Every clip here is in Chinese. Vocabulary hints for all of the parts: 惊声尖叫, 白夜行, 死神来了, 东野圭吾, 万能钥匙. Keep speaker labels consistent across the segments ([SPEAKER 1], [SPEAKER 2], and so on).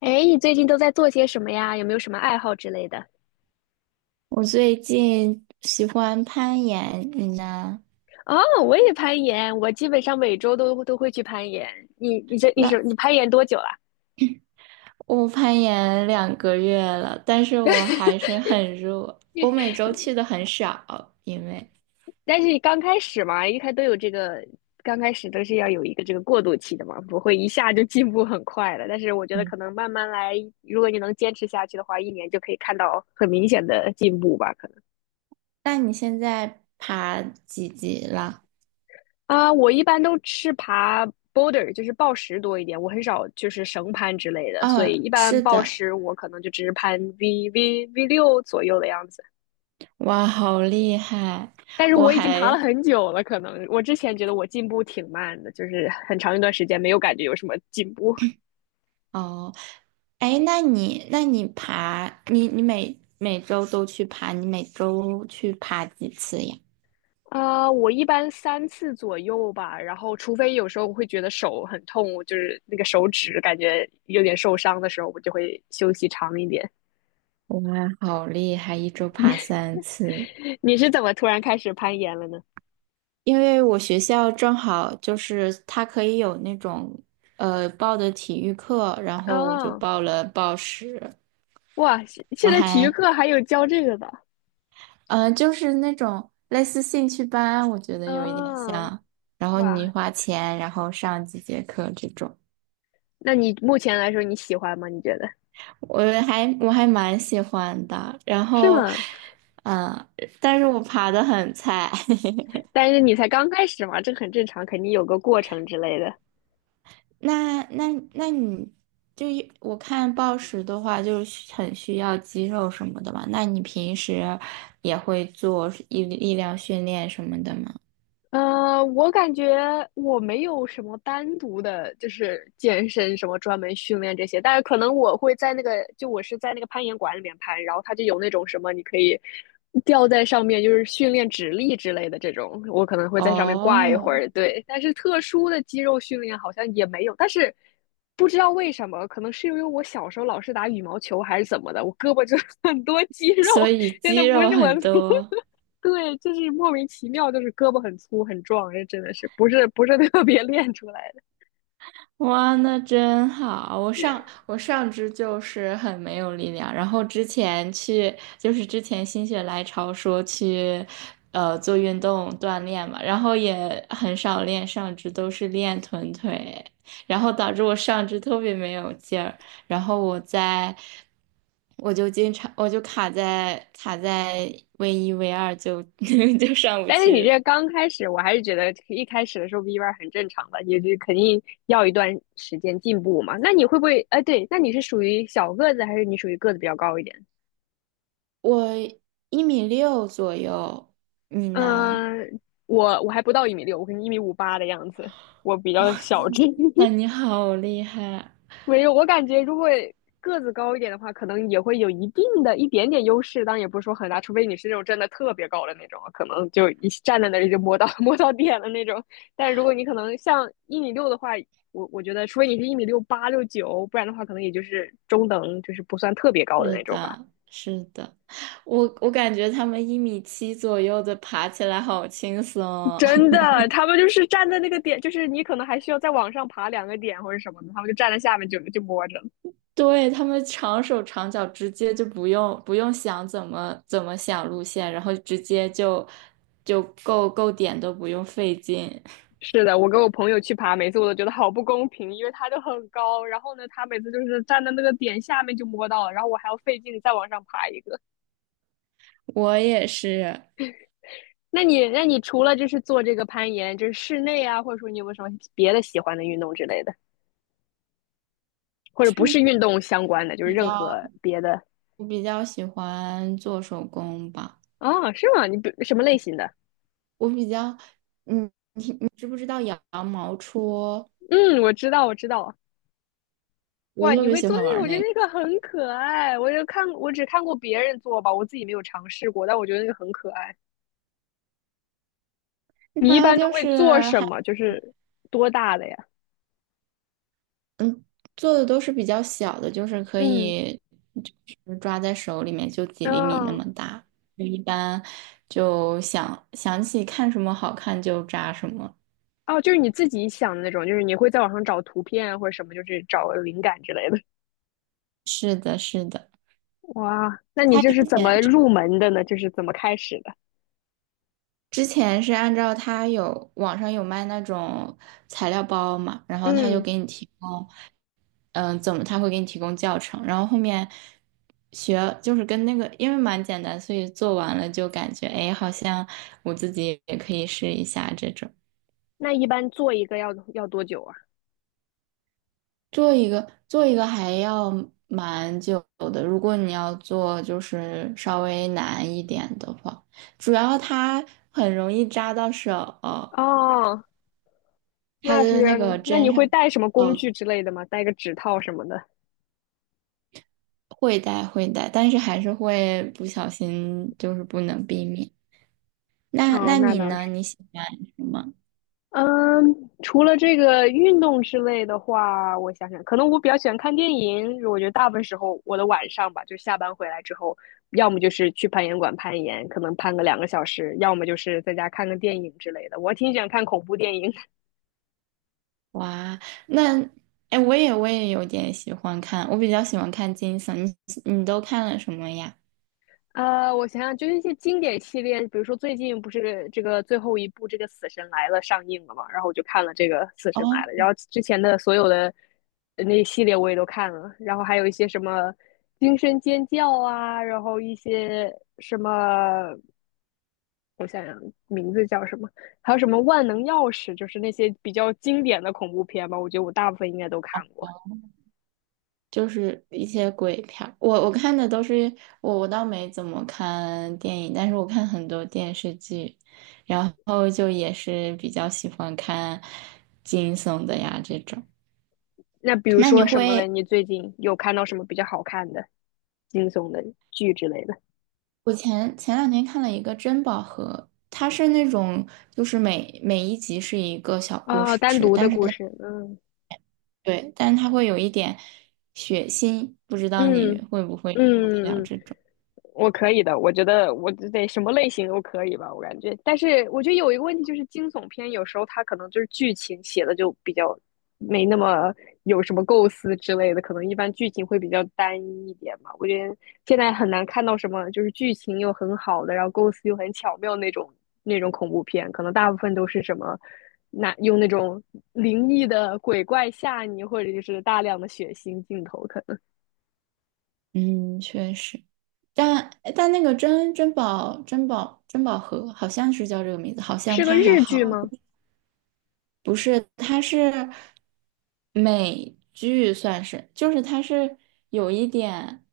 [SPEAKER 1] 哎，你最近都在做些什么呀？有没有什么爱好之类的？
[SPEAKER 2] 我最近喜欢攀岩，你呢？
[SPEAKER 1] 哦，我也攀岩，我基本上每周都会去攀岩。你你这你是你
[SPEAKER 2] 那
[SPEAKER 1] 攀岩多久了？
[SPEAKER 2] 我攀岩2个月了，但是我还 是很弱。我每周去的很少，因为
[SPEAKER 1] 但是你刚开始嘛，一开都有这个，刚开始都是要有一个这个过渡期的嘛，不会一下就进步很快的。但是我觉得可
[SPEAKER 2] 嗯，
[SPEAKER 1] 能慢慢来，如果你能坚持下去的话，一年就可以看到很明显的进步吧。
[SPEAKER 2] 那你现在爬几级了？
[SPEAKER 1] 啊，我一般都是爬 boulder，就是抱石多一点，我很少就是绳攀之类的，所以
[SPEAKER 2] 嗯，
[SPEAKER 1] 一般
[SPEAKER 2] 是
[SPEAKER 1] 抱
[SPEAKER 2] 的，
[SPEAKER 1] 石我可能就只是攀 V 六左右的样子。
[SPEAKER 2] 哇，好厉害！
[SPEAKER 1] 但是
[SPEAKER 2] 我
[SPEAKER 1] 我已经爬了
[SPEAKER 2] 还
[SPEAKER 1] 很久了，可能我之前觉得我进步挺慢的，就是很长一段时间没有感觉有什么进步。
[SPEAKER 2] 哦，哎，那你你每周都去爬，你每周去爬几次呀？
[SPEAKER 1] 啊我一般3次左右吧，然后除非有时候我会觉得手很痛，我就是那个手指感觉有点受伤的时候，我就会休息长一点。
[SPEAKER 2] 哇，好厉害，一周爬3次。
[SPEAKER 1] 你是怎么突然开始攀岩了呢？
[SPEAKER 2] 因为我学校正好就是他可以有那种报的体育课，然后我就
[SPEAKER 1] 啊。
[SPEAKER 2] 报了报时，
[SPEAKER 1] 哇，现现
[SPEAKER 2] 然后
[SPEAKER 1] 在体育
[SPEAKER 2] 还
[SPEAKER 1] 课还有教这个的，
[SPEAKER 2] 呃就是那种类似兴趣班，我觉得有一点
[SPEAKER 1] 哦，
[SPEAKER 2] 像，然后你
[SPEAKER 1] 哇，
[SPEAKER 2] 花钱然后上几节课这种，
[SPEAKER 1] 那你目前来说你喜欢吗？你觉得？
[SPEAKER 2] 我还蛮喜欢的，
[SPEAKER 1] 是吗？
[SPEAKER 2] 嗯、呃但是我爬的很菜，
[SPEAKER 1] 但是你才刚开始嘛，这很正常，肯定有个过程之类的。
[SPEAKER 2] 那你我看暴食的话，就是很需要肌肉什么的嘛。那你平时也会做力量训练什么的吗？
[SPEAKER 1] 我感觉我没有什么单独的，就是健身什么专门训练这些，但是可能我会在那个，就我是在那个攀岩馆里面攀，然后它就有那种什么你可以吊在上面，就是训练指力之类的这种，我可能会在上面挂一会
[SPEAKER 2] 哦，
[SPEAKER 1] 儿，对。但是特殊的肌肉训练好像也没有，但是不知道为什么，可能是因为我小时候老是打羽毛球还是怎么的，我胳膊就 很多肌肉，
[SPEAKER 2] 所以
[SPEAKER 1] 真的
[SPEAKER 2] 肌
[SPEAKER 1] 不
[SPEAKER 2] 肉
[SPEAKER 1] 是我。
[SPEAKER 2] 很多。
[SPEAKER 1] 对，就是莫名其妙，就是胳膊很粗很壮，这真的是不是 特别练出来的。
[SPEAKER 2] 哇，那真好！我上肢就是很没有力量，然后之前去就是之前心血来潮说去，做运动锻炼嘛，然后也很少练上肢，都是练臀腿，然后导致我上肢特别没有劲儿，然后我在我就经常卡在 V1 V2就 就上不
[SPEAKER 1] 但是你这
[SPEAKER 2] 去，
[SPEAKER 1] 刚开始，我还是觉得一开始的时候 V 弯很正常的，也就肯定要一段时间进步嘛。那你会不会？哎，对，那你是属于小个子，还是你属于个子比较高一点？
[SPEAKER 2] 我1米6左右，你呢？
[SPEAKER 1] 嗯、呃我还不到一米六，我可能1米58的样子，我比较
[SPEAKER 2] 哇，
[SPEAKER 1] 小只。
[SPEAKER 2] 那 你好厉害，
[SPEAKER 1] 没有，我感觉如果个子高一点的话，可能也会有一定的一点点优势，当然也不是说很大，除非你是那种真的特别高的那种，可能就一站在那里就摸到 摸到点了那种。但如果你可能像一米六的话，我觉得，除非你是一米六八六九，不然的话，可能也就是中等，就是不算特别高的
[SPEAKER 2] 是
[SPEAKER 1] 那种吧。
[SPEAKER 2] 的，是的，我感觉他们1米7左右的爬起来好轻松哦
[SPEAKER 1] 真 的，他们就是站在那个点，就是你可能还需要再往上爬2个点或者什么的，他们就站在下面就摸着了。
[SPEAKER 2] 对，他们长手长脚，直接就不用想怎么想路线，然后直接就够点都不用费劲。
[SPEAKER 1] 是的，我跟我朋友去爬，每次我都觉得好不公平，因为它就很高，然后呢，他每次就是站在那个点下面就摸到了，然后我还要费劲再往上爬一个。
[SPEAKER 2] 我也是，
[SPEAKER 1] 那你，那你除了就是做这个攀岩，就是室内啊，或者说你有没有什么别的喜欢的运动之类的，或者不是
[SPEAKER 2] 是
[SPEAKER 1] 运动相关的，就是
[SPEAKER 2] 比
[SPEAKER 1] 任
[SPEAKER 2] 较
[SPEAKER 1] 何别的？
[SPEAKER 2] 我比较喜欢做手工吧，
[SPEAKER 1] 哦，是吗？你不什么类型的？
[SPEAKER 2] 我比较，嗯，你知不知道羊毛戳？
[SPEAKER 1] 嗯，我知道，我知道。
[SPEAKER 2] 我
[SPEAKER 1] 哇，
[SPEAKER 2] 特
[SPEAKER 1] 你
[SPEAKER 2] 别
[SPEAKER 1] 会
[SPEAKER 2] 喜
[SPEAKER 1] 做
[SPEAKER 2] 欢
[SPEAKER 1] 那个？
[SPEAKER 2] 玩
[SPEAKER 1] 我觉得
[SPEAKER 2] 那个。
[SPEAKER 1] 那个很可爱。我就看，我只看过别人做吧，我自己没有尝试过，但我觉得那个很可爱。你一
[SPEAKER 2] 它
[SPEAKER 1] 般都
[SPEAKER 2] 就
[SPEAKER 1] 会
[SPEAKER 2] 是
[SPEAKER 1] 做什
[SPEAKER 2] 还
[SPEAKER 1] 么？就是多大的呀？
[SPEAKER 2] 做的都是比较小的，就是可
[SPEAKER 1] 嗯，
[SPEAKER 2] 以就是抓在手里面就几厘米那
[SPEAKER 1] 哦
[SPEAKER 2] 么大。就一般就想起看什么好看就扎什么。
[SPEAKER 1] 哦，就是你自己想的那种，就是你会在网上找图片啊或者什么，就是找灵感之类的。
[SPEAKER 2] 是的，是的。
[SPEAKER 1] 哇，那你
[SPEAKER 2] 他
[SPEAKER 1] 这
[SPEAKER 2] 之
[SPEAKER 1] 是怎
[SPEAKER 2] 前
[SPEAKER 1] 么
[SPEAKER 2] 之
[SPEAKER 1] 入门的呢？就是怎么开始的？
[SPEAKER 2] 之前是按照他有网上有卖那种材料包嘛，然后他就
[SPEAKER 1] 嗯，
[SPEAKER 2] 给你提供。怎么他会给你提供教程，然后后面学就是跟那个，因为蛮简单，所以做完了就感觉，哎，好像我自己也可以试一下这种。
[SPEAKER 1] 那一般做一个要多久啊？
[SPEAKER 2] 做一个还要蛮久的，如果你要做就是稍微难一点的话，主要它很容易扎到手，
[SPEAKER 1] 哦，
[SPEAKER 2] 它
[SPEAKER 1] 那
[SPEAKER 2] 的
[SPEAKER 1] 是，
[SPEAKER 2] 那个
[SPEAKER 1] 那你
[SPEAKER 2] 针上
[SPEAKER 1] 会带什么工
[SPEAKER 2] 哦
[SPEAKER 1] 具之类的吗？带个指套什么的？
[SPEAKER 2] 会带，但是还是会不小心，就是不能避免。那
[SPEAKER 1] 哦，
[SPEAKER 2] 那
[SPEAKER 1] 那
[SPEAKER 2] 你
[SPEAKER 1] 倒
[SPEAKER 2] 呢？
[SPEAKER 1] 是。
[SPEAKER 2] 你喜欢什么？
[SPEAKER 1] 嗯，除了这个运动之类的话，我想想，可能我比较喜欢看电影。我觉得大部分时候，我的晚上吧，就下班回来之后，要么就是去攀岩馆攀岩，可能攀个2个小时，要么就是在家看个电影之类的。我挺喜欢看恐怖电影。
[SPEAKER 2] 哇，那哎，我也有点喜欢看，我比较喜欢看惊悚。你都看了什么呀？
[SPEAKER 1] 我想想，就是一些经典系列，比如说最近不是这个最后一部这个《死神来了》上映了嘛，然后我就看了这个《死神来了》，
[SPEAKER 2] 哦，
[SPEAKER 1] 然后之前的所有的那系列我也都看了，然后还有一些什么《惊声尖叫》啊，然后一些什么，我想想名字叫什么，还有什么《万能钥匙》，就是那些比较经典的恐怖片吧，我觉得我大部分应该都看过。
[SPEAKER 2] 就是一些鬼片儿。我我看的都是我倒没怎么看电影，但是我看很多电视剧，然后就也是比较喜欢看惊悚的呀这种。
[SPEAKER 1] 那比如
[SPEAKER 2] 那你
[SPEAKER 1] 说什么嘞？
[SPEAKER 2] 会
[SPEAKER 1] 你最近有看到什么比较好看的、惊悚的剧之类的？
[SPEAKER 2] 我前前两天看了一个珍宝盒，它是那种就是每一集是一个小故
[SPEAKER 1] 哦，单
[SPEAKER 2] 事，
[SPEAKER 1] 独的
[SPEAKER 2] 但是
[SPEAKER 1] 故事，嗯
[SPEAKER 2] 对，但是它会有一点血腥，不知道你
[SPEAKER 1] 嗯。
[SPEAKER 2] 会不会受得
[SPEAKER 1] 嗯
[SPEAKER 2] 了
[SPEAKER 1] 嗯，
[SPEAKER 2] 这种？
[SPEAKER 1] 我可以的，我觉得我得什么类型都可以吧，我感觉。但是我觉得有一个问题就是惊悚片有时候它可能就是剧情写的就比较没那么有什么构思之类的，可能一般剧情会比较单一一点嘛。我觉得现在很难看到什么就是剧情又很好的，然后构思又很巧妙那种那种恐怖片，可能大部分都是什么。那用那种灵异的鬼怪吓你，或者就是大量的血腥镜头，可能
[SPEAKER 2] 嗯，确实，但但那个珍宝盒好像是叫这个名字，好像
[SPEAKER 1] 是个
[SPEAKER 2] 它还
[SPEAKER 1] 日剧
[SPEAKER 2] 好。
[SPEAKER 1] 吗？
[SPEAKER 2] 不是，它是美剧，算是，就是它是有一点，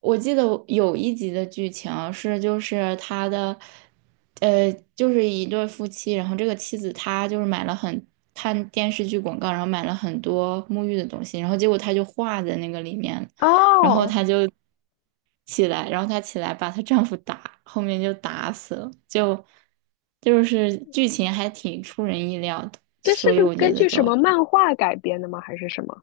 [SPEAKER 2] 我记得我有一集的剧情是，就是他的，就是一对夫妻，然后这个妻子她就是买了很看电视剧广告，然后买了很多沐浴的东西，然后结果她就化在那个里面了
[SPEAKER 1] 哦，
[SPEAKER 2] 起来，然后她起来把她丈夫打，后面就打死了。就是剧情还挺出人意料的。
[SPEAKER 1] 这是
[SPEAKER 2] 所以
[SPEAKER 1] 个
[SPEAKER 2] 我
[SPEAKER 1] 根
[SPEAKER 2] 觉得
[SPEAKER 1] 据
[SPEAKER 2] 就
[SPEAKER 1] 什么漫画改编的吗？还是什么？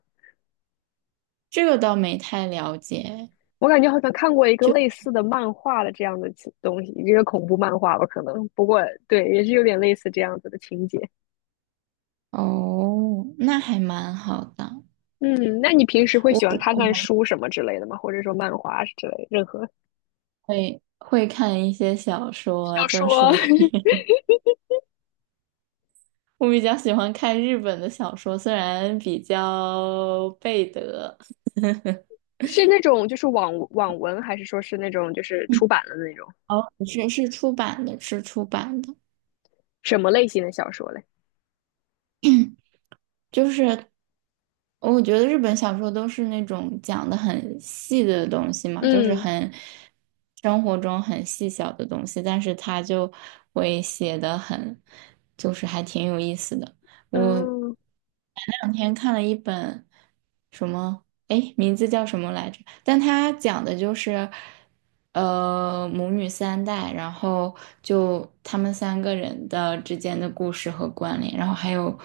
[SPEAKER 2] 这个倒没太了解。
[SPEAKER 1] 我感觉好像看过一个类似的漫画的这样的情东西，一个恐怖漫画吧，可能。不过对，也是有点类似这样子的情节。
[SPEAKER 2] 哦，那还蛮好的。
[SPEAKER 1] 嗯，那你平时会
[SPEAKER 2] 我
[SPEAKER 1] 喜欢看看
[SPEAKER 2] 我
[SPEAKER 1] 书什么之类的吗？或者说漫画之类，任何
[SPEAKER 2] 还会看一些小说，
[SPEAKER 1] 小
[SPEAKER 2] 就
[SPEAKER 1] 说
[SPEAKER 2] 是 我比较喜欢看日本的小说，虽然比较背德。
[SPEAKER 1] 是那种就是网文，还是说是那种就是出
[SPEAKER 2] 嗯
[SPEAKER 1] 版的那种
[SPEAKER 2] 哦，是出版的，是出版的。
[SPEAKER 1] 什么类型的小说嘞？
[SPEAKER 2] 就是我觉得日本小说都是那种讲的很细的东西嘛，就是
[SPEAKER 1] 嗯
[SPEAKER 2] 生活中很细小的东西，但是他就会写的很，就是还挺有意思的。我。
[SPEAKER 1] 嗯，
[SPEAKER 2] 两天看了一本什么，哎，名字叫什么来着？但它讲的就是，母女三代，然后就他们三个人的之间的故事和关联，然后还有，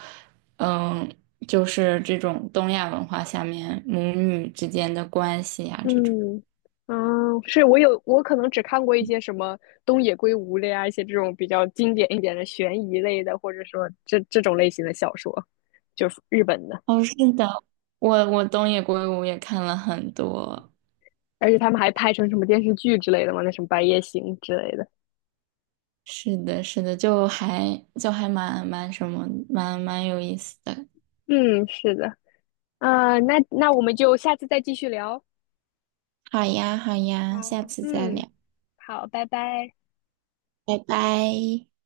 [SPEAKER 2] 嗯，就是这种东亚文化下面母女之间的关系呀、这种。
[SPEAKER 1] 嗯，嗯，是我可能只看过一些什么东野圭吾类啊，一些这种比较经典一点的悬疑类的，或者说这种类型的小说，就是日本的，
[SPEAKER 2] 哦，是的，我东野圭吾也看了很多。
[SPEAKER 1] 而且他们还拍成什么电视剧之类的嘛，那什么《白夜行》之类的。
[SPEAKER 2] 是的，是的，就还蛮什么，蛮有意思的。
[SPEAKER 1] 嗯，是的，那我们就下次再继续聊。
[SPEAKER 2] 好呀，好呀，
[SPEAKER 1] 好，
[SPEAKER 2] 下次再
[SPEAKER 1] 嗯，
[SPEAKER 2] 聊，
[SPEAKER 1] 好，拜拜。
[SPEAKER 2] 拜拜。